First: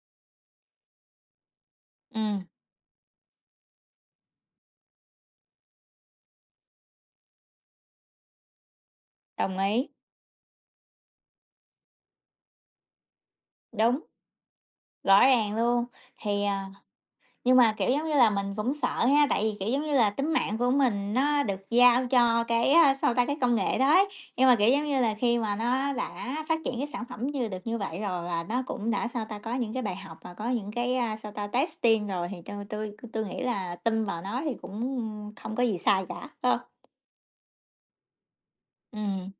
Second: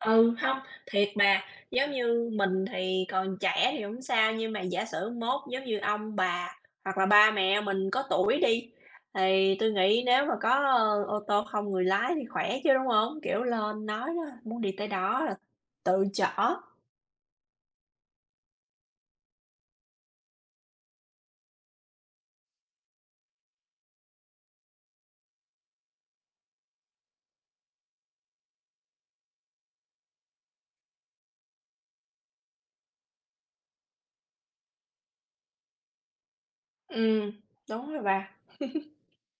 Ừ, hông, thiệt bà, giống như Ừm. mình thì còn trẻ thì hổng sao, nhưng mà giả sử mốt giống như ông bà hoặc là ba mẹ mình có tuổi đi, thì Đồng tui ý. nghĩ nếu mà có ô tô không người lái thì khỏe chứ, đúng hông? Kiểu, lên Đúng. nói đó muốn đi tới Rõ đó là ràng luôn, tự thì, chở. à, nhưng mà, kiểu, giống như là, mình cũng sợ ha, tại vì, kiểu, giống như là, tính mạng của mình nó được giao cho cái, á, sao ta, cái công nghệ đó ấy, nhưng mà, kiểu, giống như là, khi mà nó đã phát triển cái sản phẩm như được như vậy rồi và nó cũng đã, sao ta, có những cái bài học và có những cái, ờ, sao ta, testing rồi thì tui tui tui nghĩ là tin vào nó thì cũng không có gì sai cả, phải hông? Ừm, đúng rồi bà. Ừm,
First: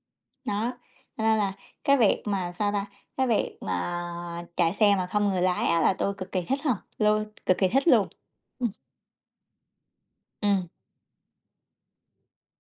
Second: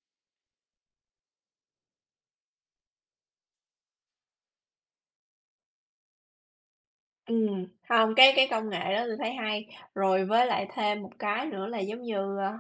đó, cho nên là cái việc mà, sao ta, cái việc mà chạy xe mà không người lái á là tôi cực kỳ thích ha, luôn cực Ừm, kì thích luôn. hông, cái cái Ừm. công nghệ đó tui thấy hay, rồi với lại Ừm. thêm một cái nữa là, giống như, à,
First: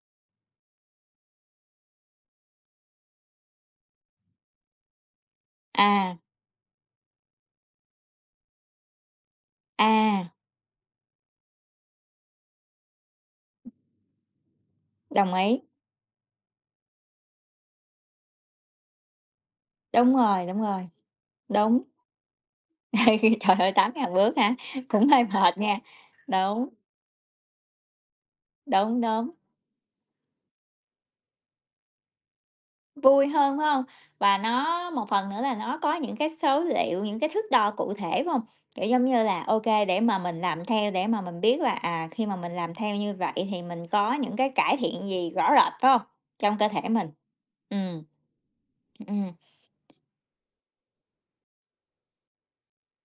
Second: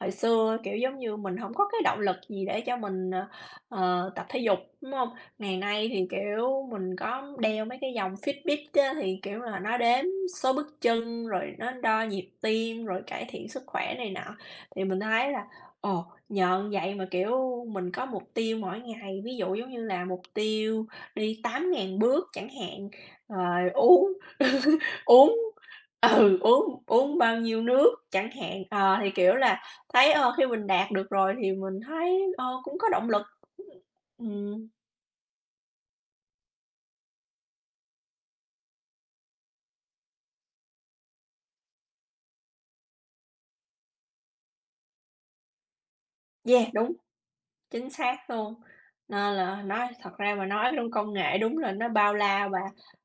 hồi xưa, kiểu, giống như, mình hổng có cái động lực gì để cho mình, ờ, ờ, tập thể dục, đúng hông? Ngày nay thì, À. kiểu, mình có đeo mấy cái dòng Fitbit á thì, kiểu, là nó đếm À. số bước chân, rồi nó đo nhịp tim, rồi cải thiện sức khỏe này nọ. Thì mình thấy Đồng là ấy. ồ, nhờ như vậy mà, kiểu, mình có mục tiêu mỗi ngày, ví dụ giống như là Đúng mục rồi, đúng tiêu rồi, đi tám đúng. ngàn bước chẳng hạn, Khi trời rồi ơi, tám uống ngàn bước hả? Cũng hơi uống mệt nha, ừ đúng. uống uống bao nhiêu nước chẳng hạn, ờ, Đúng, thì, đúng. kiểu là, thấy, ơ, khi mình đạt được rồi thì mình thấy, ờ, cũng có động lực. Vui hơn, phải hông? Và Ừm. nó một phần nữa là nó có những cái số liệu, những cái thước đo cụ thể, phải hông? Kiểu, giống như là, ô kê để mà mình làm theo để mà mình biết là, à, khi mà mình làm theo như vậy thì mình có những cái cải thiện gì rõ rệt, phải không? Trong Yeah, cơ thể đúng, mình. chính Ừm. xác luôn. Ừm, ừm. Nên là nói thật ra mà nói luôn công nghệ đúng là nó bao la và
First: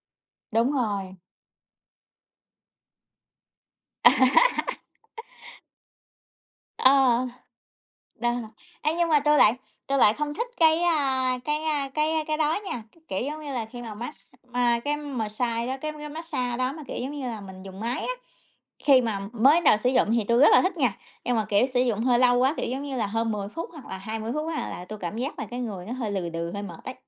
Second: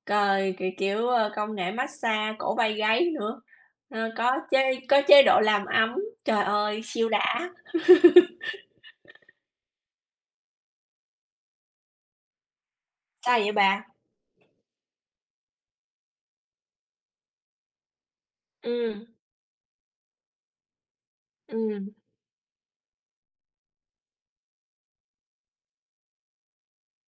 cời c Đúng kiểu, rồi. ơ, công nghệ mát-xa cổ vai gáy nữa, ờ, có chế có chế độ làm ấm, trời ơi siêu Ờ. đã. Đ ê, nhưng mà tôi lại tôi lại không thích cái, a, cái, a, cái cái đó nha, cái kiểu, Sao giống vậy như là, khi bà? mà mát x ma cái mờ sai đó cái cái mát-xa đó mà, kiểu, giống như là, mình dùng máy á, khi Ừm. mà mới đến đầu sử dụng thì tôi rất là thích nha, nhưng mà, kiểu, sử Ừm. dụng hơi lâu quá, kiểu, giống như là, hơn 10 phút hoặc là 20 phút á là tui cảm giác là cái người nó hơi lừ đừ, hơi mệt ấy.